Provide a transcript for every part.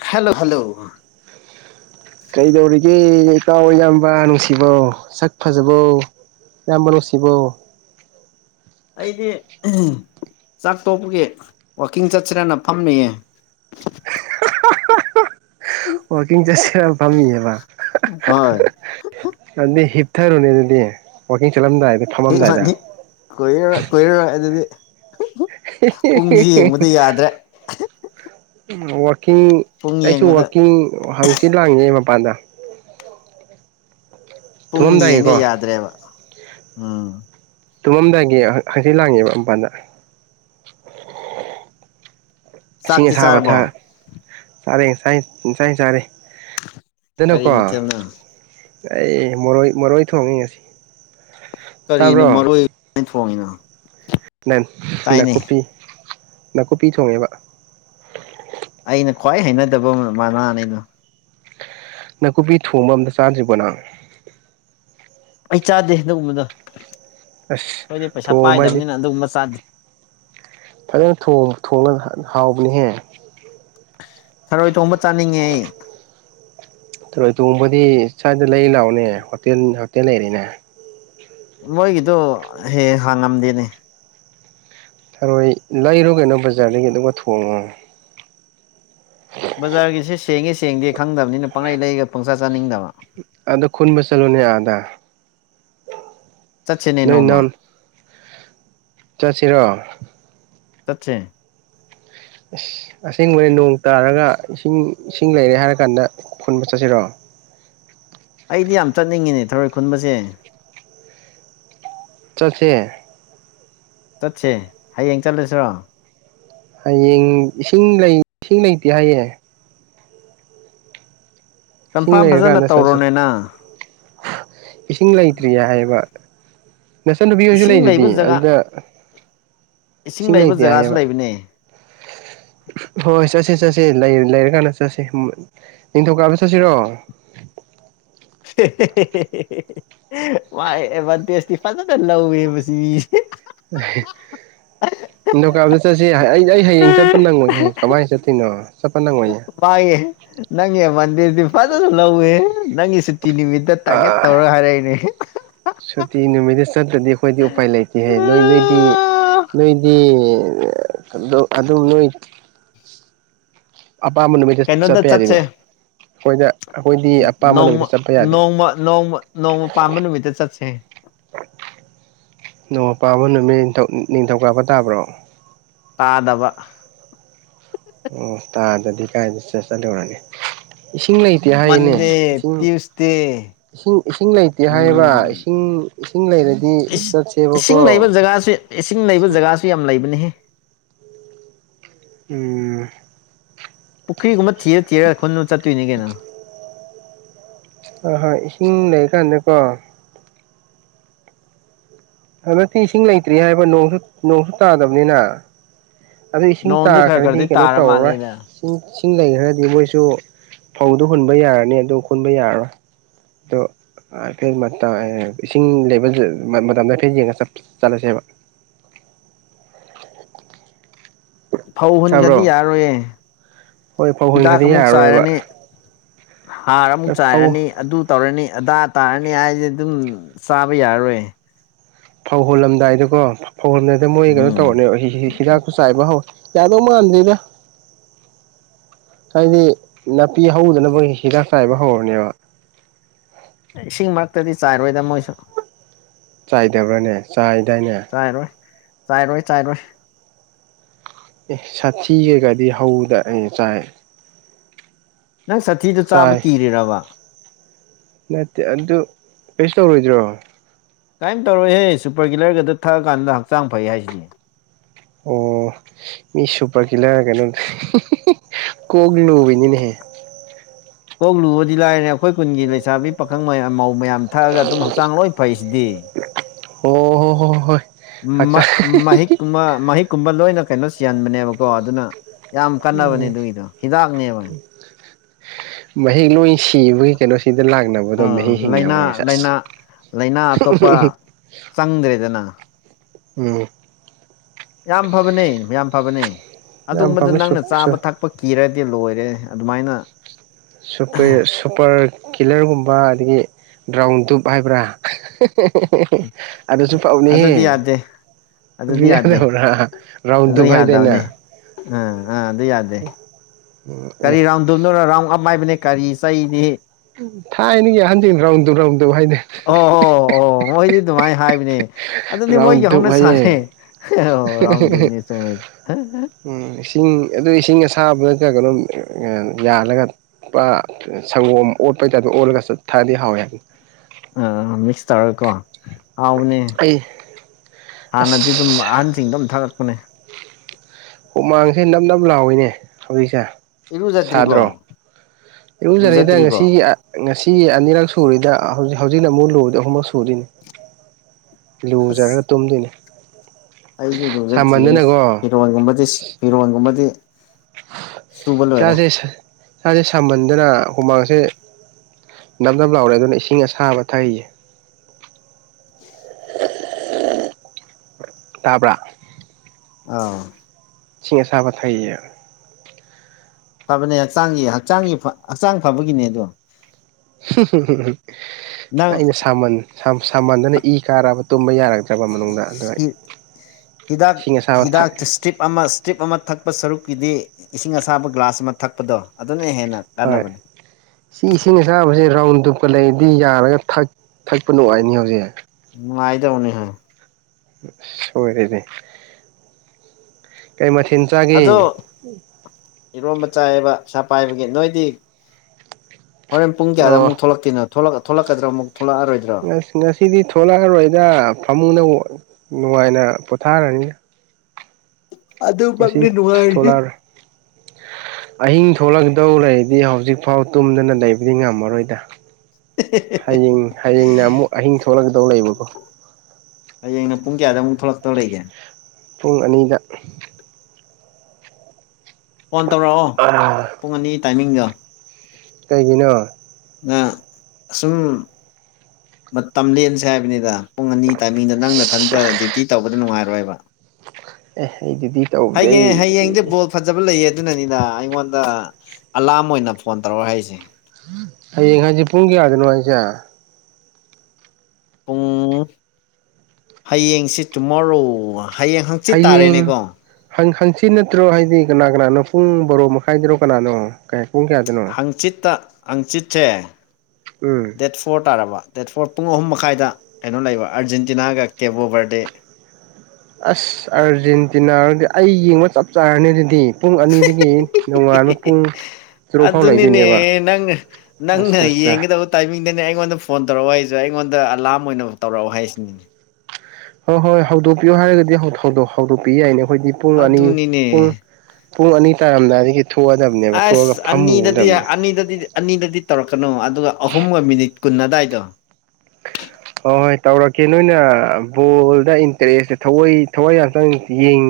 hello hello ꯀꯩꯗꯧꯒ ꯏꯇꯥꯎ ꯏꯌꯥꯝꯕ ꯅꯨꯡꯁꯤꯕꯧ ꯁꯛ ꯐꯖꯕꯧ ꯏꯌꯥꯝꯕ ꯅꯨꯡꯁꯤꯕꯧ ꯑꯩꯗꯤ ꯆꯥꯛ ꯇꯣꯛꯄꯒꯤ ꯋꯥꯋꯀꯤꯡ ꯆꯠꯁꯤꯔꯅ ꯐꯝꯃꯤꯌꯦ ꯋꯥꯀꯤ ꯆꯁꯤ ꯄꯝ ꯍꯥꯏꯕ ꯍꯣꯏ ꯑꯗꯤ ꯊꯔꯨꯅꯦ ꯑꯗꯨꯗꯤ ꯋꯥꯀꯤꯡ ꯅꯤ ꯀꯣꯏ ꯀꯣꯏꯔꯔ ꯑꯗꯨꯗꯤ ꯄꯨꯡꯁꯤ ꯌꯦꯡꯕꯗ ꯌꯥꯗ꯭ꯔꯦ [unintelligible] ꯋꯥꯛꯀꯤꯡ ꯄꯨꯡ ꯑꯩꯁꯨ ꯌꯦꯡꯕꯗ ꯋꯥꯛꯀꯤꯡ ꯍꯪꯁꯤ ꯂꯥꯡꯉꯅꯦꯩ ꯑꯩ ꯃꯄꯥꯟꯗ ꯄꯨꯡ ꯌꯦꯡꯉ ꯇꯨꯝꯃꯝꯗꯥꯏꯒꯤꯀꯣ ꯌꯥꯗ꯭ꯔꯦꯕ ꯎꯝ ꯇꯨꯝꯃꯝꯗꯥꯏꯒꯤ ꯍꯆꯤ ꯂꯥꯡꯉꯦꯕ ꯃꯄꯜꯗ ꯆꯥꯛꯇꯤ ꯆꯥꯔꯕꯣ ꯁꯥꯔꯦ ꯁꯥꯏ ꯁꯥꯏ ꯆꯔꯦ ꯀꯔꯤ ꯃꯊꯦꯜꯅꯣ ꯑꯦ ꯃꯔꯣꯏ ꯃꯔꯣꯏ ꯊꯣꯡꯉꯤ ꯉꯁꯤ ꯀꯔꯤꯅꯣ ꯃꯔꯣꯏꯅ ꯊꯣꯡꯉꯤꯅꯣ ꯅ ꯇꯥꯏꯅꯦ ꯅꯥꯀꯨꯞꯄꯤ ꯅꯥꯀꯨꯞꯄꯤ ꯊꯣꯡꯉꯦꯕ [inaudible] ꯑꯩꯅ ꯈ꯭ꯋꯥꯏ ꯍꯩꯅꯗꯕ ꯃꯅ ꯃꯅꯅꯤꯅꯦ ꯅꯥꯀꯨꯞꯄꯤ ꯊꯣꯡꯕ ꯑꯝꯇ ꯆꯥꯗ꯭ꯔꯤꯕꯣ ꯅꯪ ꯑꯩ ꯆꯥꯗꯦ ꯑꯗꯨꯒꯨꯝꯕꯗꯣ ꯑꯁ ꯑꯩꯈꯣꯏꯗꯤ ꯄꯩꯁꯥ ꯊꯣꯡꯕ ꯍꯥꯏꯗꯤ ꯄꯥꯏꯗꯕꯅꯤꯅ ꯑꯗꯨꯒꯨꯝꯕ ꯆꯥꯗꯦ ꯐꯖꯅ ꯊꯣꯡ ꯊꯣꯡꯉ ꯐꯖꯅ ꯍꯥꯎꯕꯅꯤꯍꯦ ꯊꯥꯔꯣꯏ ꯊꯣꯡꯕ ꯆꯥꯅꯤꯡꯉꯦ ꯑꯩ ꯊꯔꯣꯏ ꯊꯣꯡꯕꯗꯤ ꯁ꯭ꯋꯥꯏꯗ ꯂꯩ ꯂꯥꯛꯑꯣꯅꯦ ꯍꯣꯇꯦꯜ ꯍꯣꯇꯦꯜ ꯂꯩꯔꯤꯅꯦ ꯃꯣꯏꯒꯤꯗꯣ ꯍꯦꯍꯦꯛ ꯍꯥꯡꯉꯝꯗꯦꯅꯦ ꯊꯔꯣꯏ ꯂꯩꯔꯣꯀꯩꯅꯣ ꯕꯥꯖꯥꯔꯗꯒꯤ ꯑꯗꯨꯒ ꯊꯣꯡꯉꯣ ꯕꯥꯖꯥꯔꯒꯤꯁꯦ ꯁꯦꯡꯉꯦ ꯁꯦꯡꯗꯦ ꯈꯪꯗꯕꯅꯤꯅ ꯄꯪꯂꯩ ꯂꯩꯔꯒ ꯄꯪꯆꯥ ꯆꯥꯅꯤꯡꯗꯕꯅꯤ ꯑꯗꯨ ꯈꯨꯟꯕ ꯆꯪꯉꯨꯅꯦ ꯑꯗꯥ ꯆꯠꯁꯦꯅꯦ ꯅꯣꯡꯃꯥ ꯆꯠꯁꯤꯔꯣ ꯆꯠꯁꯦ ꯑꯁ ꯑꯁꯦꯡꯕꯩ ꯅꯣꯡ ꯇꯥꯔꯒ ꯏꯁꯤꯡ ꯏꯁꯤꯡ ꯂꯩꯔꯦ ꯍꯥꯏꯔ ꯀꯥꯟꯗ ꯈꯨꯟꯕ ꯆꯠꯁꯤꯔꯣ [unintelligible] [inaudible] ꯑꯩꯗꯤ ꯌꯥꯝ ꯆꯠꯅꯤꯡꯉꯦꯅꯦ ꯊꯔꯣꯏ ꯈꯨꯟꯕꯁꯦ ꯆꯠꯁꯦ ꯆꯠꯁꯦ ꯍꯌꯦꯡ ꯆꯠꯂꯁꯦꯔꯣ ꯍꯌꯦꯡ ꯏꯁꯤꯡ ꯂꯩ ꯏꯁꯤꯡ ꯂꯩꯇꯦ ꯍꯥꯏꯌꯦꯦ ꯏꯁꯤꯡ ꯀꯟꯐꯥꯝ ꯐꯖꯅ ꯂꯩꯔꯀꯥꯟꯗ ꯆꯠꯁꯦ ꯇꯧꯔꯣꯅꯦꯅ ꯏꯁꯤꯡ ꯂꯩꯇ꯭ꯔꯤꯌꯦ ꯍꯥꯏꯌꯦꯕ ꯅꯆꯟꯅꯨꯄꯤ ꯍꯣꯏꯁꯨ ꯏꯁꯤꯡ ꯂꯩꯕ ꯂꯩꯗꯨꯗꯤ ꯖꯒꯥ ꯑꯗꯨꯗ ꯏꯁꯤꯡ ꯂꯩꯕ ꯂꯩꯇꯦ ꯖꯒꯥꯁꯨ ꯍꯥꯏꯌꯦꯕ ꯂꯩꯕꯅꯦ ꯍꯣꯏ ꯆꯠꯁꯦ ꯆꯠ ꯆꯠꯁꯦ ꯂꯩꯔ ꯂꯩꯔꯀꯥꯟꯗ ꯆꯠꯁꯦ ꯎꯝ ꯅꯤꯡꯊꯧꯀꯥꯕ ꯆꯠꯁꯦꯔꯣ ꯍꯦꯍꯦꯍꯦꯍꯦꯍꯦꯍꯦꯍꯦꯍꯦ [unintelligible] [inaudible] ꯋꯥ ꯑꯦ ꯑꯦꯗꯚꯥꯟꯇꯦꯖꯇꯤ ꯐꯖꯅ ꯂꯧꯋꯦꯕ ꯃꯥꯁꯤ ꯃꯤꯁꯦ ꯑꯍꯦ [unintelligible] [inaudible] ꯅꯤꯡꯊꯧꯀꯥꯕꯗ ꯆꯠꯁꯦ ꯑꯩ ꯑꯩ ꯍꯌꯦꯡ ꯆꯠꯄ ꯅꯪꯉꯣꯏꯌꯦ ꯀꯃꯥꯏꯅ ꯆꯠꯇꯣꯏꯅꯣ ꯆꯠꯄ ꯅꯪꯉꯣꯏꯌꯦ ꯋꯥꯌꯦ ꯅꯪꯒꯤ ꯑꯦꯗꯚꯥꯁꯇꯦꯖꯇꯤ ꯐꯖꯅ ꯂꯧꯋꯦꯍꯦ ꯅꯪꯒꯤ ꯁꯤꯠ ꯁꯨꯇꯤ ꯅꯨꯃꯤꯠꯇ ꯇꯥꯔꯒꯦꯠ ꯇꯧꯔꯒ ꯍꯥꯏꯔꯛꯏꯅꯦ ꯁꯨꯇꯤ ꯅꯨꯃꯤꯠꯇ ꯆꯠꯇ꯭ꯔꯗꯤ ꯑꯩꯈꯣꯏꯗꯤ ꯎꯄꯥꯏ ꯂꯩꯇꯦꯍꯦ ꯅꯣꯏ ꯅꯣꯏꯗꯤ ꯅꯣꯏꯗꯤ ꯑꯗꯨ ꯑꯗꯨ ꯅꯣꯏ ꯑꯄꯥꯝꯕ ꯅꯨꯃꯤꯠꯇ ꯆꯠꯄ ꯌꯥꯗꯦꯅꯦ ꯑꯩꯈꯣꯏꯗ ꯑꯩꯈꯣꯏꯗꯤ ꯅꯣ ꯑꯄꯥꯝꯕ ꯅꯨꯃꯤꯠꯇ ꯅꯣꯡꯃ ꯆꯠꯄ ꯌꯥꯗꯦ ꯅꯣꯡꯃ ꯅꯣꯡꯃ ꯅꯣꯡꯃ ꯄꯥꯟꯕꯥ ꯅꯨꯃꯤꯠꯇ ꯆꯠꯁꯤ ꯍꯦ ꯅꯣꯡꯃꯥ ꯄꯥꯟꯕ ꯅꯨꯃꯤꯠ ꯅꯤꯡꯊꯧ ꯅꯤꯅꯤꯡꯊꯧꯀꯥꯕ ꯇꯥꯕ꯭ꯔꯣ ꯌꯥꯥꯗꯕ ꯑꯣ ꯇꯥꯗꯗꯤ ꯀꯥꯏꯗ ꯆꯠ ꯆꯠꯂꯨꯔꯒꯦ ꯏꯁꯤꯡ ꯂꯩꯇꯦ ꯍꯥꯏꯌꯦꯅꯦ ꯃꯟꯗꯦ ꯏꯁꯤꯡ ꯇ꯭ꯌꯨꯁꯗꯦ ꯏꯁꯤꯡ ꯏꯁꯤꯡ ꯂꯩꯇꯦ ꯍꯥꯏꯌꯦꯕ ꯎꯝ ꯏꯁꯤꯡ ꯏꯁꯤꯡ ꯂꯩꯔꯗꯤ ꯏꯁ ꯏꯁꯤꯡ ꯂꯩꯕ ꯆꯠꯁꯦꯕꯀꯣ ꯖꯒꯥꯁꯦ ꯏꯁꯤꯡ ꯂꯩꯕ ꯖꯒꯥꯁꯨ ꯌꯥꯝ ꯂꯩꯕꯅꯤꯍꯦ ꯎꯝ ꯄꯨꯈ꯭ꯔꯤꯒꯨꯝꯕ ꯊꯤꯔ ꯊꯤꯔꯒ ꯈꯨꯨꯟꯕ ꯆꯠꯇꯣꯏꯅꯤ ꯀꯩꯅꯣ ꯍꯣꯏ ꯍꯣꯏ ꯏꯁꯤꯡ ꯂꯩꯔꯀꯥꯟꯗꯀꯣ ꯍꯟꯗꯛꯇꯤ ꯏꯁꯤꯡ ꯂꯩꯇ꯭ꯔꯤ ꯍꯥꯏꯕ ꯅꯣꯡꯁꯨ ꯅꯣꯡꯁꯨ ꯇꯥꯗꯕꯅꯤꯅ ꯑꯗꯨ ꯏꯁꯤꯡ ꯅꯣꯡꯗꯤ ꯈꯔ ꯈꯔꯗꯤ ꯇꯥꯒ꯭ꯔꯗꯤ ꯀꯩꯅꯣ ꯇꯥꯔ ꯇꯧꯔ ꯔꯣꯏ ꯃꯥꯜꯂꯦꯗ ꯏꯁꯤꯡ ꯏꯁꯤꯡ ꯂꯩꯈ꯭ꯔꯒꯗꯤ ꯃꯣꯏꯁꯨ ꯐꯧꯗꯣ ꯍꯨꯟꯕ ꯌꯥꯔꯅꯤ ꯑꯗꯨ ꯈꯨꯟꯕ ꯌꯥꯔꯔꯣꯏ ꯑꯗꯣ ꯐꯦ ꯏꯁꯤꯡ ꯂꯩꯕ ꯃꯇꯝꯗ ꯑꯩꯐꯦꯠ ꯌꯦꯡꯉꯒ ꯆꯠꯂꯁꯦꯕ [inaudible] ꯐꯧ ꯇꯥꯕ꯭ꯔꯣ ꯍꯨꯟꯒ꯭ꯔꯗꯤ ꯌꯥꯔꯣꯏꯌꯦꯦ ꯍꯣꯏ ꯐꯧ ꯍꯤꯗꯥꯛ ꯍꯨꯟꯈ꯭ꯔꯗꯤ ꯑꯃꯨꯛ ꯌꯥꯔꯔꯣꯏꯕ ꯆꯥꯏꯔꯅꯤ ꯍꯥꯔ ꯑꯃꯨꯛ ꯐꯧ ꯆꯥꯏꯔꯅꯤ ꯑꯗꯨ ꯇꯧꯔꯅꯤ ꯑꯗꯥ ꯇꯥꯔꯅꯤ ꯍꯥꯏꯁꯦ ꯑꯗꯨꯝ ꯆꯥꯕ ꯌꯥꯔꯔꯣꯏ ꯐꯧ ꯍꯣꯜꯂꯝꯗꯥꯏꯗꯀꯣ ꯐꯧꯍꯜꯂꯝꯗꯥꯏꯗ ꯃꯣꯏ ꯀꯩꯅꯣ ꯎꯝ ꯇꯧꯔꯅꯦꯕ ꯍꯤꯗꯥꯛꯁꯨ ꯆꯥꯏꯕ ꯍꯧꯋꯦ ꯌꯥꯗꯣ ꯃꯥꯥꯟꯗꯗ ꯍꯥꯏꯗꯤ ꯅꯥꯄꯤ ꯍꯧꯗꯅꯕ ꯍꯤꯗꯥꯛ ꯆꯥꯏꯕ ꯍꯧꯔꯅꯦꯕ ꯏꯁꯤꯡ ꯃꯔꯛꯇꯗꯤ ꯆꯥꯏꯔꯣꯏꯗ ꯃꯣꯏꯁꯨ ꯆꯥꯏꯗꯕ꯭ꯔꯥꯅꯦ ꯆꯥꯏ ꯆꯥꯏꯔꯣꯏ ꯆꯥꯏꯔꯣꯏ ꯆꯥꯏꯔꯣꯏ ꯑꯦ ꯁꯥꯊꯤ ꯀꯩꯀꯗꯤ ꯍꯧꯗ ꯑꯩꯩꯅ ꯆꯥꯏ ꯅꯪ ꯁꯥꯊꯤꯗꯨ ꯆꯥꯕ ꯆꯥꯏ ꯀꯤꯔꯔꯕ ꯅꯠꯇꯦ ꯑꯗꯨ ꯄꯩꯁꯨ ꯇꯧꯔꯣꯏꯗ꯭ꯔꯣ ꯀꯥꯏꯝ ꯇꯧꯔꯣꯍꯦ ꯁꯨꯄꯔ ꯀꯂꯔꯒꯗ ꯊꯛꯑ ꯀꯥꯟꯗ ꯍꯛꯆꯥꯡ ꯐꯩ ꯍꯥꯏꯁꯤꯅꯦ ꯑꯣ ꯃꯤꯁꯨꯨꯄꯔ ꯀꯂ ꯀꯩꯅ ꯀꯒ ꯂꯕꯅꯤꯅꯦꯍꯦ ꯀꯣꯛ ꯂꯨꯕꯗꯤ ꯂꯥꯏꯔꯦ ꯑꯩꯈꯣꯏ ꯀꯨꯟꯒꯤ ꯂꯩꯁꯥꯕꯤ ꯄꯥꯈꯪ ꯃꯌꯥꯝ ꯃꯧ ꯃꯌꯥꯝ ꯊꯛꯑꯒ ꯑꯗꯨꯝ ꯍꯛꯆꯥꯡ ꯂꯣꯏ ꯐꯩꯁꯤꯗꯤ ꯎ ꯍꯣ ꯍꯣ ꯍꯣ ꯍꯣꯏ ꯍꯛꯆꯥꯡ ꯃꯍꯤꯛꯀꯨꯝꯕ ꯃꯍꯤꯛꯀꯨꯝꯕ ꯂꯣꯏꯅ ꯀꯩꯅꯣ ꯆ ꯌꯥꯟꯕꯅꯦꯕꯀꯣ ꯑꯗꯨꯅ ꯌꯥꯝ ꯀꯟꯅꯕꯅꯦ ꯎꯝ ꯑꯗꯨꯒꯤꯗꯣ ꯍꯤꯗꯥꯛꯅꯦꯕ ꯃꯍꯒ ꯂꯣꯏ ꯁꯤꯕꯒꯤ ꯀꯩꯅꯣꯁꯤꯗ ꯂꯥꯛꯅꯕꯗꯣ ꯑꯥ ꯃꯍꯤ ꯂꯥꯏꯅꯥ ꯍꯤꯡꯅꯕꯅꯦꯁꯁ ꯂꯥꯏꯅꯥ ꯂꯥꯏꯅꯥ ꯑꯇꯣꯞꯄ ꯆꯪꯗ꯭ꯔꯦꯗꯅ ꯎꯝ ꯌꯥꯝ ꯐꯕꯅꯦ ꯌꯥꯝ ꯐꯕꯅꯦ ꯌꯥꯝ ꯑꯗꯨꯒꯨꯝꯕꯗꯨ ꯄꯥꯝꯃꯦ ꯅꯪꯅ ꯆꯥꯕ ꯁꯨꯄꯔ ꯊꯛꯄ ꯀꯤꯔꯗꯤ ꯂꯣꯏꯔꯦ ꯑꯗꯨꯃꯥꯏꯅ ꯁꯨꯄꯦ ꯁꯨꯄꯔ ꯀꯤꯂꯔꯒꯨꯝꯕ ꯑꯗꯒꯤ ꯕ꯭ꯔꯥꯎꯟ ꯗꯨꯞ ꯍꯥꯏꯕ꯭ꯔꯥ ꯑꯗꯨꯁꯨ ꯄꯥꯎꯅꯦꯍꯦ ꯑꯗꯨꯗꯤ ꯌꯥꯗꯦ ꯑꯗꯨꯗꯤ ꯌꯥꯗꯦ ꯗꯕꯔ ꯔꯥꯎꯟꯗ ꯐꯥꯏꯗꯦꯅ ꯎꯝ ꯑꯥ ꯑꯗꯨ ꯌꯥꯗꯦ ꯑꯦ ꯀꯔꯤ ꯔꯥꯎꯟꯗꯣꯅꯣꯔ ꯔꯥꯎꯟ ꯑꯞꯥꯏꯕꯅꯦ ꯀꯔꯤ ꯆꯩꯅꯤ ꯊꯥꯏꯅꯒꯌꯥꯍꯥꯟꯗꯤ ꯔꯥꯎꯟꯗ ꯔꯥꯎꯟ ꯇꯨꯞ ꯍꯥꯏꯅꯩ ꯑꯣ ꯑꯣ ꯑꯣ ꯃꯣꯏꯗꯤ ꯑꯗꯨꯃꯥꯏꯅ ꯍꯥꯏꯕ ꯑꯗꯨꯗꯤ ꯔꯥꯎꯟ ꯃꯣꯏꯒꯤ ꯇꯨꯞ ꯍꯧꯅ ꯍꯥꯏꯌꯦ ꯁꯥꯟꯅ ꯔꯝꯅꯤ ꯎꯝ ꯏꯁꯤꯡ ꯑꯗꯨ ꯏꯁꯤꯡ ꯑꯁꯥꯕꯗ ꯀꯩꯅꯣ ꯌꯥꯜꯂꯒ ꯁꯪꯒꯣꯝ ꯑꯃ ꯑꯣꯠꯄꯩꯇꯥꯔꯗꯣ ꯑꯣꯠꯂꯒ ꯆꯠꯊꯥꯗꯤ ꯍꯥꯎꯋꯦ ꯍꯥꯏꯕ ꯑ ꯃꯤꯛꯁ ꯇꯧꯔꯒꯦꯀꯣ ꯍꯥꯎꯅꯦ ꯑꯩ ꯍꯥꯟꯅꯗꯤ ꯑꯗꯨꯝ ꯑꯁ ꯑꯍꯟꯁꯤꯡꯗ ꯑꯗꯨꯝ ꯊꯂꯛꯄꯅꯦ ꯍꯨꯃꯥꯡꯁꯦ ꯅꯞ ꯅꯞ ꯂꯥꯎꯏꯅꯦ ꯍꯧꯖꯤꯛꯁꯦ ꯏꯔꯨꯖꯗ꯭ꯔꯤꯕꯣ ꯁꯥꯗ꯭ꯔꯣ ꯏꯔꯨꯖꯔꯗ ꯂꯨꯖꯗ꯭ꯔꯤꯕꯣ ꯉꯁꯤ ꯉꯁꯤ ꯁꯤ ꯑꯅꯤꯔꯛ ꯁꯨꯔꯤꯦꯗ ꯍꯧꯖꯤꯛ ꯍꯧꯖꯤꯛꯅ ꯑꯃꯨꯛ ꯂꯨꯗꯦ ꯑꯍꯨꯝꯛ ꯊꯨꯗꯣꯏꯅꯤ ꯑꯁ ꯂꯨꯖꯔꯒ ꯇꯨꯝꯗꯣꯏꯅꯤ ꯑꯩꯁꯨ ꯂꯨꯖꯗ꯭ꯔꯤꯌꯦ ꯁꯥꯃꯟꯗꯅꯀꯣ ꯐꯤꯔꯣꯏꯒꯨꯝꯕꯗꯤ ꯍꯤꯔꯣꯏꯣꯟꯒꯨꯝꯕꯗꯤ ꯁꯨꯕꯜ ꯑꯣꯏꯔꯦ ꯏꯁꯥꯁꯦ ꯏꯁꯥꯁꯦ ꯁꯃꯟꯗꯅ ꯍꯨꯃꯥꯡꯁꯦ ꯅꯞ ꯅꯞ ꯂꯥꯎꯔꯦ ꯑꯗꯨꯅ ꯏꯁꯤꯡ ꯑꯁꯥꯕ ꯊꯛꯩꯌꯦ ꯇꯥꯕ ꯑꯥ ꯆꯤꯡ ꯑꯁꯥꯕ ꯊꯥꯏ ꯐꯕꯅꯦ ꯍꯛꯆꯥꯡꯒꯤ ꯍꯛꯆꯥꯡꯒꯤ ꯍꯛꯆꯥꯡ ꯐꯕꯒꯤꯅꯦ ꯑꯗꯣ ꯅꯪ ꯑꯩꯅ ꯁꯥꯃꯟ ꯁꯥꯃꯟꯗꯅ ꯏ ꯀꯥꯔꯕ ꯇꯨꯝꯕ ꯌꯥꯔꯒ ꯐꯞꯖꯕ ꯃꯅꯨꯡꯗ ꯑꯗꯨ ꯍꯤꯗꯥꯛ ꯍꯤꯗꯥꯛ ꯏꯁꯇ꯭ꯔꯤꯞ ꯑꯃ ꯏꯁꯇ꯭ꯔꯤꯞ ꯑꯃ ꯊꯛꯄ ꯁꯔꯨꯛ ꯄꯤꯗꯤ ꯏꯁꯤꯡ ꯑꯁꯥꯕ ꯒ꯭ꯂꯥꯁ ꯑꯃ ꯊꯛꯄꯗꯣ ꯑꯗꯨꯅ ꯍꯦꯟꯅ ꯍꯣꯏ ꯀꯥꯟꯅꯕꯅꯦ ꯁꯤ ꯏꯆꯅꯤꯁꯥꯕꯁꯤ ꯔꯥꯎꯟ ꯇꯨꯞꯞꯄ ꯂꯩꯔꯗꯤ ꯌꯥꯔꯒ ꯊꯛꯄ ꯅꯨꯡꯉꯥꯏꯅꯤ ꯍꯧꯖꯤꯛ ꯃꯅꯨꯡꯉꯥꯏꯗꯎꯅꯤ ꯍꯥꯏ ꯁꯣꯏꯔꯤꯅꯦ ꯀꯩ ꯃꯊꯤꯟ ꯆꯥꯒꯦ ꯑꯗꯣ ꯏꯔꯣꯝꯕ ꯆꯥꯏꯌꯦꯕ ꯄꯩꯥ ꯄꯥꯏꯕꯒꯤ ꯅꯣꯏꯗꯤ ꯍꯣꯔꯦꯟ ꯄꯨꯡ ꯀꯌꯥꯗ ꯑꯣ ꯑꯃꯨꯛ ꯊꯣꯛꯂꯛꯀꯅꯣ ꯊꯣꯛꯂꯛ ꯊꯣꯛꯂꯛꯀ꯭ꯔ ꯑꯃꯨꯛ ꯊꯣꯛꯂꯛꯑꯔꯣꯏꯗ꯭ꯔꯣ ꯁ ꯉꯁꯤꯗꯤ ꯊꯣꯛꯂꯛꯑꯔꯣꯏꯗ ꯐꯃꯨꯡꯅ ꯅ ꯏꯩꯅ ꯄꯊꯥꯅꯤ ꯉꯁꯤ ꯑꯗꯨꯃꯛꯅꯤ ꯅꯨꯡꯉꯥꯏꯔꯤꯁꯦ ꯊꯣꯂꯥ ꯑꯍꯤꯡ ꯊꯣꯛꯂꯛꯗꯧ ꯂꯩꯔꯗꯤ ꯍꯧꯖꯤꯛꯐꯥꯎ ꯇꯨꯝꯗꯅ ꯂꯩꯕꯗꯤ ꯉꯝꯃꯔꯣꯏꯗ ꯍꯌꯦꯡ ꯍꯌꯦꯡꯅꯦ ꯑꯃꯨꯛ ꯑꯍꯤꯡ ꯊꯣꯛꯂꯛꯒꯗꯧ ꯂꯩꯕꯀꯣ ꯍꯌꯦꯡꯅ ꯄꯨꯡ ꯀꯌꯥꯗ ꯑꯃꯨꯛ ꯊꯣꯛꯂꯛꯇꯧ ꯂꯩꯒꯦ ꯄꯨꯡ ꯑꯅꯤꯗ ꯐꯣꯟ ꯇꯧꯔꯛꯑꯣ ꯄꯨꯡ ꯑꯅꯤ ꯇꯥꯏꯃꯤꯡꯗ ꯀꯒꯤꯅꯣ ꯅꯪ ꯑꯁꯨꯝ ꯂꯦꯟꯁꯦ ꯍꯥꯏꯕꯅꯤꯗ ꯄꯨꯡ ꯑꯅꯤ ꯇꯥꯏꯃꯤꯡꯗ ꯅꯪꯅꯊꯟꯇ ꯗ꯭ꯌꯨꯇꯤ ꯇꯧꯕꯗ ꯅꯨꯡꯉꯥꯏꯔꯣꯏꯕ ꯑꯦ ꯑꯩꯗꯨꯗꯤ ꯇꯧꯕꯗꯤ ꯍꯌꯦꯡ ꯍꯌꯦꯡꯗꯤ ꯑꯩ ꯕꯣꯜ ꯐꯖꯕ ꯂꯩꯌꯦ ꯑꯗꯨꯅꯅꯤꯅ ꯑꯩꯉꯣꯟꯗ ꯑꯂꯥꯝ ꯑꯣꯏꯅ ꯐꯣꯟ ꯇꯧꯔ ꯍꯥꯏꯁꯦ ꯍꯌꯦꯡ ꯍꯥꯏꯁꯦ ꯄꯨꯡ ꯀꯌꯥꯗꯅꯣꯉꯥꯏꯁꯦ ꯄꯨꯡ ꯍꯌꯦꯡꯁꯤ ꯇꯨꯃꯣꯔꯣ ꯍꯌꯦꯡ ꯍꯪꯆꯤꯠ ꯍꯌꯦꯡ ꯇꯥꯔꯦꯅꯦꯀꯣ ꯍꯪ ꯍꯪꯆꯤꯠ ꯅꯠꯇ꯭ꯔꯣ ꯍꯥꯏꯗꯤ ꯀꯅꯥ ꯀꯅꯥꯅꯣ ꯄꯨꯡ ꯕꯣꯔꯣ ꯃꯈꯥꯏꯗꯔꯣ ꯀꯅꯥꯅꯣ ꯀꯩ ꯄꯨꯡ ꯀꯌꯥꯗꯅꯣ ꯍꯪꯆꯤꯠꯇ ꯍꯪꯆꯤꯠꯁꯦ ꯎꯝ ꯗꯦꯠ ꯐꯣꯔ ꯇꯥꯔꯕ ꯗꯦꯠ ꯐꯣꯔ ꯄꯨꯡ ꯑꯍꯨꯝ ꯃꯈꯥꯏꯗ ꯀꯩꯅꯣ ꯂꯩꯕ ꯑꯥꯔꯖꯦꯟꯇꯤꯅꯥꯒ ꯀꯦꯕꯣ ꯕꯔꯗꯦ ꯑꯁ ꯑꯥꯔꯖꯦꯟꯇꯤꯅꯥꯔꯗꯤ ꯑꯩ ꯌꯦꯡꯕ ꯆꯞ ꯆꯥꯔꯅꯤ ꯑꯗꯨꯗꯤ ꯄꯨꯡ ꯑꯅꯤꯗꯒꯤ ꯅꯣꯉꯥꯟꯕ ꯄꯨꯡ ꯇꯔꯨꯛ ꯐꯥꯎ ꯑꯗꯨꯅꯤꯅꯦ ꯂꯩꯗꯣꯏꯅꯦꯕ ꯅꯪ ꯅꯪꯅ ꯑꯠꯆꯥ ꯑꯠꯆꯥ ꯌꯦꯡꯒꯗꯕ ꯇꯥꯏꯃꯤꯡꯗꯅꯦ ꯑꯩꯉꯣꯟꯗ ꯐꯣꯟ ꯇꯧꯔꯛꯑꯣ ꯍꯥꯏꯁꯦ ꯑꯗ ꯑꯩꯉꯣꯟꯗ ꯑꯂꯥꯔꯝ ꯑꯣꯏꯅ ꯇꯧꯔꯛꯑꯣ ꯍꯥꯏꯁꯤꯅꯤꯅꯦ ꯍꯣꯏ ꯍꯣꯏ ꯍꯧꯗꯣꯛꯄꯤꯌꯣ ꯍꯥꯏꯔꯒꯗꯤ ꯍꯧꯗꯣꯛꯄꯤꯌꯨ ꯌꯥꯏꯅꯦ ꯑꯩꯈꯣꯏꯗꯤ ꯄꯨꯡ ꯑꯅꯤ ꯑꯗꯨꯅꯤꯅꯦ ꯄꯨꯡ ꯄꯨꯡ ꯑꯅꯤ ꯇꯥꯔꯝꯗꯥꯅꯤ ꯑꯁ ꯑꯅꯤꯗꯗꯤ ꯑꯅꯤꯗꯗꯤ ꯑꯅꯤꯗꯗꯤ ꯇꯧꯔꯛꯀꯅꯨ ꯑꯗꯨꯒ ꯑꯍꯨꯝꯒ ꯃꯤꯅꯤꯠ ꯀꯨꯟ ꯑꯗꯨꯋꯥꯏꯗ ꯗ ꯍꯣꯏ ꯍꯣꯏ ꯇꯧꯔꯛꯀꯦ ꯅꯣꯏꯅ ꯕꯣꯜꯗ ꯏꯟꯇꯔꯦꯁꯇ ꯊ ꯊꯋꯥꯏ ꯌꯥꯝ ꯆꯪ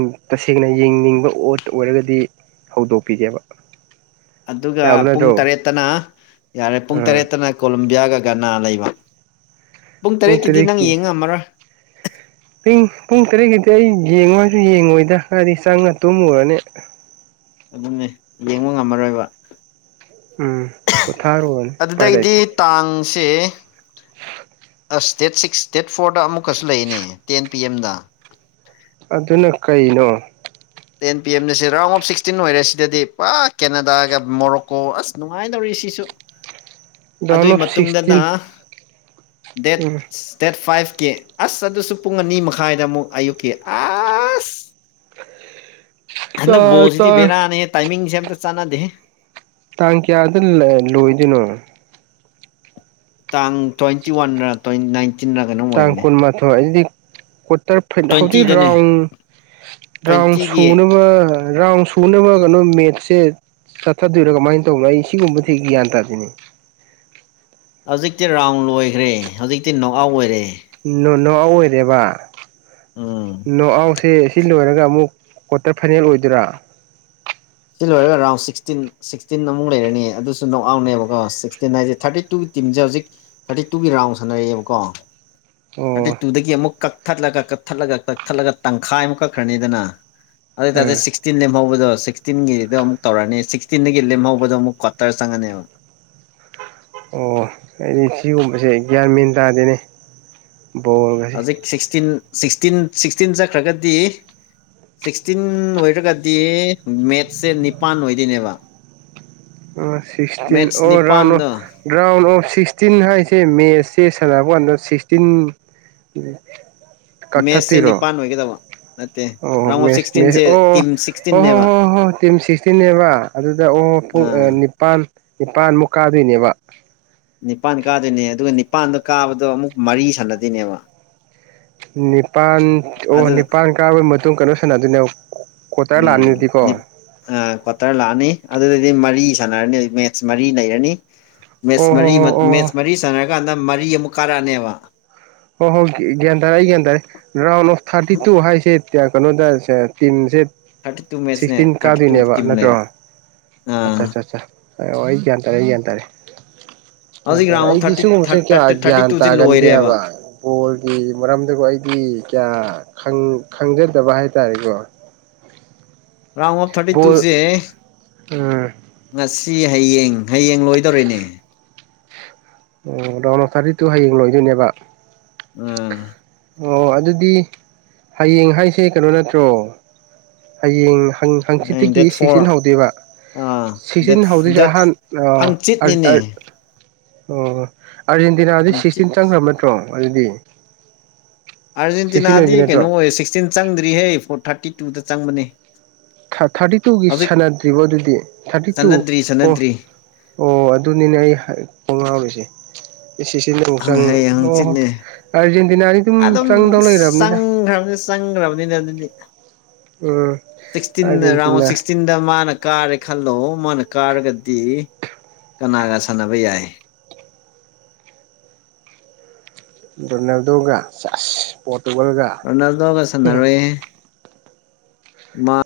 ꯁꯦꯡꯅ ꯌꯦꯡꯅꯤꯡꯕ ꯑꯣꯠ ꯑꯣꯏꯔꯒꯗꯤ ꯍꯧꯗꯣꯛꯄꯤꯒꯦꯕ ꯑꯗꯨꯒ ꯌꯥꯕ ꯄꯨꯡ ꯅꯠꯇ꯭ꯔꯣ ꯇꯔꯦꯠꯇꯅ ꯌꯥꯔꯦ ꯄꯨꯡ ꯑꯥ ꯇꯔꯦꯠꯇꯅ ꯀꯣꯂꯝꯕꯤꯌꯥꯒ ꯒꯅꯥ ꯂꯩꯕ ꯄꯨꯡ ꯇꯔꯦꯠꯀꯤꯗꯤ ꯅꯪ ꯌꯦꯡꯉ ꯉꯝꯃꯔꯣꯏ ꯄ ꯄꯨꯡ ꯇꯔꯦꯠꯀꯤꯗꯤ ꯑꯩ ꯌꯦꯡꯉꯨ ꯍꯥꯏꯁꯨ ꯌꯦꯡꯉꯣꯏꯗ ꯍꯥꯏꯗꯤ ꯆꯪꯉ ꯇꯨꯝꯃꯨꯔꯅꯦ [unintelligible] [inaudible] ꯎꯝꯅꯦ ꯌꯦꯡꯕ ꯉꯝꯃꯔꯣꯏꯕ ꯎꯝ ꯄꯣꯊꯥꯔꯨꯔꯅꯤ ꯎꯄꯥꯏ ꯑꯗꯨꯗꯩꯗꯤ ꯂꯩꯇꯦ ꯇꯥꯡꯁꯦ ꯑꯁ ꯗꯦꯠ ꯁꯤꯛꯁ ꯗꯦꯠ ꯐꯣꯔꯗ ꯑꯃꯨꯛꯀꯁꯨ ꯂꯩꯅꯦ ꯇꯦꯟ ꯄꯤ ꯑꯦꯝꯗ ꯑꯗꯨꯅ ꯀꯩꯅꯣ ꯇꯦꯟ ꯄꯤ ꯑꯦꯝꯅꯁꯦ ꯔꯥꯎꯟ ꯑꯣꯐ ꯁꯤꯛꯁꯇꯤꯟ ꯑꯣꯏꯔꯦ ꯁꯤꯗꯗꯤ ꯄꯨꯔ ꯀꯦꯅꯥꯗꯥꯒ ꯃꯣꯔꯣꯀꯣ ꯑꯁ ꯅꯨꯡꯉꯥꯏꯅꯧꯔꯤ ꯁꯤꯁꯨ ꯗꯥꯎꯟ ꯑꯗꯨꯒꯤ ꯑꯣꯐ ꯃꯇꯨꯡꯗꯅ ꯁꯤꯛꯁꯇꯤꯟ ꯗꯦꯠ ꯎꯝ ꯗꯦꯠ ꯐꯥꯏꯚ ꯆꯠꯀꯦ ꯑꯁ ꯑꯗꯨꯁꯨ ꯄꯨꯡ ꯑꯅꯤ ꯃꯈꯥꯏꯗ ꯑꯃꯨꯛ ꯑꯌꯨꯛꯀꯤ ꯑꯁ ꯇꯥ ꯍꯟꯗꯛ ꯇꯥ ꯕꯣꯜꯁꯤꯗꯤ ꯕꯦꯔꯥꯅꯦꯍ ꯇꯥꯏꯃꯤꯡꯁꯦ ꯑꯝꯇ ꯆꯥꯟꯅꯗꯦ ꯇꯥꯡ ꯀꯌꯥꯗ ꯂꯣꯏꯗꯣꯏꯅꯣ ꯇꯥꯡ ꯇ꯭ꯋꯦꯟꯇꯤ ꯋꯥꯟꯗ ꯇ꯭ ꯅꯥꯏꯟꯇꯤꯟꯗ ꯀꯩꯅꯣꯝ ꯑꯣꯏꯕꯅꯦ ꯐ ꯍꯧꯗꯤ ꯇ꯭ꯋꯦꯟꯇꯤꯗꯅꯦ ꯔꯥꯎꯟ ꯔꯥꯎꯟ ꯇ꯭ꯋꯦꯟꯇꯤꯒꯤ ꯁꯨꯅꯕ ꯔꯥꯎꯟ ꯊꯨꯅꯕ ꯀꯩꯅꯣ ꯃꯦꯠꯁꯦ ꯆꯠꯊꯗꯣꯏꯔꯥ ꯀꯃꯥꯏꯅ ꯇꯧꯕꯅꯣ ꯑꯩ ꯁꯤꯒꯨꯝꯕꯕꯁꯤ ꯒ꯭ꯌꯥꯟ ꯇꯥꯗꯣꯏꯅꯤ ꯍꯧꯖꯤꯛꯇꯤ ꯔꯥꯎꯟ ꯂꯣꯏꯈ꯭ꯔꯦ ꯍꯧꯖꯤꯛꯇꯤ ꯅꯣꯛ ꯑꯥꯎꯠ ꯑꯣꯏꯔꯦ ꯅ ꯅ ꯑꯥꯎ ꯑꯣꯏꯔꯦꯕ ꯎꯝ ꯅꯣ ꯑꯥꯎꯁꯦ ꯁꯤ ꯂꯣꯏꯔꯒ ꯒ ꯑꯃꯨꯛ ꯀ꯭ꯋꯥꯇꯔ ꯐꯥꯏꯅꯦꯜ ꯑꯣꯏꯗꯣꯏꯔꯥ ꯁꯤ ꯂꯣꯏꯔꯒ ꯔꯥꯎꯟ ꯁꯤꯛꯁꯇꯤꯟ ꯁꯤꯛꯁꯇꯤꯟ ꯑꯃꯨꯛ ꯂꯩꯔꯅꯤ ꯑꯗꯨꯁꯨ ꯅꯣꯛ ꯑꯥꯎꯅꯦꯕꯀꯣ ꯁꯤꯛꯁꯇꯤꯟ ꯍꯥꯏꯁꯦ ꯊꯥꯔꯇꯤ ꯇꯨ ꯇꯤꯝꯁꯦ ꯍꯧꯖꯤꯛ ꯊꯥꯔꯇꯤ ꯇꯨꯒꯤ ꯔꯥꯎꯟ ꯁꯥꯟꯅꯔꯛꯑꯦꯕꯀꯣ ꯊꯥꯔꯇꯤ ꯑꯣ ꯇꯨꯗꯒꯤ ꯑꯃꯨꯛ ꯀꯛ ꯊꯠꯂ ꯀꯛ ꯀꯛ ꯊꯠꯂꯒ ꯀꯛ ꯀꯛ ꯊꯠꯂꯒ ꯇꯪꯈꯥꯏ ꯑꯃꯨꯛ ꯀꯛꯈ꯭ꯔꯅꯤꯗꯅ ꯑꯗꯨꯑꯣ ꯑꯣꯏ ꯑꯥ ꯇꯔꯗꯗꯤ ꯁꯤꯛꯁꯇꯤꯟ ꯂꯦꯝꯍꯧꯕꯗꯣ ꯁꯤꯛꯁꯇꯤꯟꯒꯤꯗꯣ ꯑꯃꯨꯛ ꯇꯧꯔꯅꯤ ꯁꯤꯛꯁꯇꯤꯟꯗꯒꯤ ꯂꯦꯝꯍꯧꯕꯗꯣ ꯑꯃꯨꯛ ꯀ꯭ꯋꯥꯇꯔ ꯆꯪꯉꯅꯤꯕ ꯑꯣ ꯑꯩꯗꯤ ꯁꯤꯒꯨꯝꯕꯁꯦ ꯒ꯭ꯌꯥꯟ ꯃꯦꯟ ꯇꯥꯗꯦꯅꯦ ꯕꯣꯜꯒꯁꯦ ꯍꯧꯖꯤꯛ ꯁꯤꯛꯁꯇꯤꯟ ꯁꯤꯛꯁꯇꯤꯟ ꯁꯤꯛꯁꯇꯤꯟ ꯆꯠꯈ꯭ꯔꯒꯗꯤ ꯁꯤꯛꯁꯇꯤꯟ ꯑꯣꯏꯔꯒꯗꯤ ꯃꯦꯠꯁꯦ ꯅꯤꯄꯥꯟ ꯑꯣꯏꯗꯣꯏꯅꯦꯕ ꯇ ꯃꯦꯠꯁ ꯅꯤꯄꯥꯟꯗꯣ ꯔ ꯁꯤꯛꯁꯇꯤꯟ ꯍꯥꯏꯁꯦ ꯃꯦꯠꯁꯁꯦ ꯁꯥꯟꯅꯕ ꯑꯟꯗ ꯁꯤꯛꯁꯇꯤꯟ ꯃꯦꯠꯁꯦ ꯀꯛꯊꯠꯇꯣꯏꯔꯣ ꯅꯤꯄꯥꯟ ꯑꯣꯏꯒꯗꯕ ꯅꯠꯇꯦ ꯑꯣ ꯔꯥꯎꯟ ꯑꯣꯐ ꯃꯦꯁ ꯃꯦꯁ ꯁꯤꯛꯁꯇꯤꯟꯁꯦ ꯑꯣ ꯇꯤꯝ ꯍꯣ ꯍꯣ ꯁꯤꯛꯁꯇꯤꯟꯅꯦꯕ ꯍꯣꯏ ꯍꯣꯏ ꯍꯣꯏ ꯇꯤꯝ ꯁꯤꯛꯁꯇꯤꯟꯅꯦꯕ ꯑꯗꯨꯗ ꯑꯣ ꯄꯨꯡ ꯑꯥ ꯅꯤꯄꯜ ꯅꯤꯄꯥꯥꯟꯃꯨꯛ ꯀꯥꯗꯣꯏꯅꯦꯕ ꯅꯤꯄꯥꯟ ꯀꯥꯗꯣꯏꯅꯦ ꯑꯗꯨꯒ ꯅꯤꯄꯥꯟꯗꯣ ꯀꯥꯕꯗꯣ ꯑꯃꯨꯛ ꯃꯔꯤ ꯁꯥꯟꯅꯗꯣꯏꯅꯦꯕ ꯅꯤꯄꯥꯜ ꯑꯣ ꯑꯗꯨ ꯅꯤꯄꯥꯟ ꯀꯥꯕꯒꯤ ꯃꯇꯨꯡ ꯀꯩꯅꯣ ꯁꯥꯟꯅꯗꯣꯏꯅꯦ ꯀ꯭ꯋꯥꯇꯔ ꯂꯥꯛꯑꯅꯤꯗꯤꯀꯣ ꯎꯝ ꯀ꯭ꯋꯥꯇꯔ ꯂꯥꯛꯑꯅꯤ ꯑꯗꯨꯗꯗꯤ ꯃꯔꯤ ꯑꯣ ꯍꯣ ꯍꯣ ꯑꯣ [unintelligible] ꯀꯥꯟꯗ ꯃꯔꯤ ꯑꯃꯨꯛ ꯀꯥꯔꯛꯑꯅꯦꯕ ꯍꯣꯏ ꯍꯣꯏ ꯒ꯭ꯌꯥꯟ ꯇꯥꯔꯦ ꯑꯩ ꯒ꯭ꯟ ꯇꯥꯔꯦ ꯔꯥꯎꯟ ꯑꯣꯐ ꯊꯥꯔꯇꯤ ꯇꯨ ꯍꯥꯏꯁꯦ ꯀꯩꯅꯣꯗꯁꯦ ꯇꯤꯟꯁꯦ ꯊꯥꯔꯇꯤ ꯇꯨ ꯃꯦꯠꯁꯅꯦ ꯁꯤꯛꯁꯇꯤꯟ ꯊꯥꯔꯇꯤ ꯇꯨ ꯀꯥꯗꯣꯏꯅꯦꯕ ꯇꯤꯝ ꯅꯠꯇ꯭ꯔꯣ ꯂꯩꯕ ꯑꯠꯆꯥ ꯑꯥ ꯑꯠꯆꯥ ꯍ ꯑꯩ ꯒ꯭ꯌꯥꯟ ꯇꯥꯔꯦ ꯑꯩ ꯒ꯭ꯌꯥꯟ ꯇꯥꯔꯦ ꯒ꯭ꯌꯥꯟ ꯍꯧꯖꯤꯛ ꯇꯥꯔꯦ ꯔꯥꯎꯟ ꯑꯣꯐ ꯑꯩꯗꯤ ꯁꯤꯒꯨꯝꯕꯁꯦ ꯀꯌꯥ ꯊꯥꯔꯇꯤ ꯊꯥꯔꯇꯤ ꯒ꯭ꯌꯥꯟ ꯇꯨꯁꯦ ꯂꯣꯏꯔꯦꯕ ꯇꯥꯒꯟꯗꯦꯕ ꯀꯣꯜꯒꯤ ꯃꯔꯝꯗꯀꯣ ꯑꯩꯗꯤ ꯀꯌꯥ ꯈꯪꯖꯗꯕ ꯍꯥꯏꯇꯥꯔꯦꯀꯣ ꯔꯥꯎꯟ ꯑꯣꯐ ꯊꯥꯔꯇꯤ ꯕꯣꯜ ꯇꯨꯁꯦ ꯎꯝ ꯉꯁꯤ ꯍꯌꯦꯡ ꯍꯌꯦꯡ ꯂꯣꯏꯗꯧꯔꯤꯅꯦ ꯔꯗꯥꯎꯟ ꯑꯣꯐ ꯊꯥꯔꯤꯠꯇꯨ ꯍꯌꯦꯡ ꯂꯣꯏꯗꯣꯏꯅꯦꯕ ꯎꯝ ꯑꯣ ꯑꯗꯨꯗꯤ ꯍꯌꯦꯡ ꯍꯥꯏꯁꯦ ꯀꯩꯅꯣ ꯅꯠꯇ꯭ꯔꯣ ꯍꯌꯦꯡ ꯪ ꯍꯌꯦꯡ ꯍꯪꯆꯤꯠꯇꯒꯤ ꯗꯦꯠ ꯐꯣꯔ ꯁꯤꯛꯁꯇꯤꯟ ꯍꯧꯗꯦꯕ ꯑꯥ ꯗꯦꯠ ꯁꯤꯛꯁꯇꯤꯟ ꯍꯧꯗꯛꯁꯦ ꯗꯦꯠ ꯑꯍꯥꯟ ꯍꯪꯆꯤꯠꯅꯤꯅꯦ ꯑꯣ ꯑꯥꯔꯖꯦꯟꯇꯤꯅꯥꯗꯤ ꯍꯪꯆꯤꯠ ꯁꯤꯛꯁꯇꯤꯟ ꯆꯪꯈ꯭ꯔꯕ ꯅꯠꯇ꯭ꯔꯣ ꯑꯗꯨꯗꯤ ꯁꯤꯛꯁꯇꯤꯟ ꯑꯥꯔꯖꯦꯟꯇꯤꯅꯥꯗꯤ ꯑꯣꯏꯗꯣꯏ ꯅꯠꯇ꯭ꯔꯣ ꯀꯩꯅꯣ ꯑꯣꯏ ꯁꯤꯛꯁꯇꯤꯟ ꯆꯪꯗ꯭ꯔꯤꯍꯦ ꯐꯣꯔ ꯊꯥꯔꯇꯤ ꯇꯨꯗ ꯆꯪꯕꯅꯦ ꯊꯥꯔꯇꯤ ꯇꯨꯒꯤ ꯍꯧꯖꯤꯛ ꯁꯥꯟꯅꯗ꯭ꯔꯤꯕꯣ ꯑꯗꯨꯗꯤ ꯊꯥꯔꯇꯤ ꯇꯨ ꯆꯠꯅꯗ꯭ꯔꯤ ꯑꯣ ꯆꯠꯅꯗ꯭ꯔꯤ ꯑꯣ ꯑꯗꯨꯅꯤꯅꯦ ꯑꯩ ꯈꯣꯡ ꯉꯥꯎꯔꯤꯁꯦ ꯏꯁꯁ ꯅꯕꯧꯕꯁꯦ ꯑꯪ ꯍꯌꯦꯡ ꯑꯣ ꯍꯪꯆꯤꯠꯅꯦ ꯑꯥꯔꯖꯦꯟꯇꯤꯅꯥꯅꯤ ꯑꯗꯨꯝ ꯆꯪꯗꯧ ꯂꯩꯔꯕꯅꯤꯗ ꯆꯪꯈ꯭ꯔꯕꯅꯤ ꯆꯪꯈ꯭ꯔꯕꯅꯤꯅ [unintelligible] ꯎꯝ ꯁꯤꯛꯁꯇꯤꯟ ꯔꯥꯎꯟ ꯑꯥꯔꯖꯦꯟꯇꯤꯅꯥ ꯁꯤꯛꯁꯇꯤꯟꯗ ꯃꯥꯅ ꯀꯥꯔꯒ ꯈꯜꯂꯣ ꯃꯥꯅ ꯀꯥꯔꯒꯗꯤ ꯀꯅꯥꯒ ꯁꯥꯟꯅꯕ ꯌꯥꯏ ꯅꯗꯒ ꯆ ꯄꯣꯠ ꯔꯗꯒ ꯁꯟꯅꯔꯋꯦ ꯃꯥ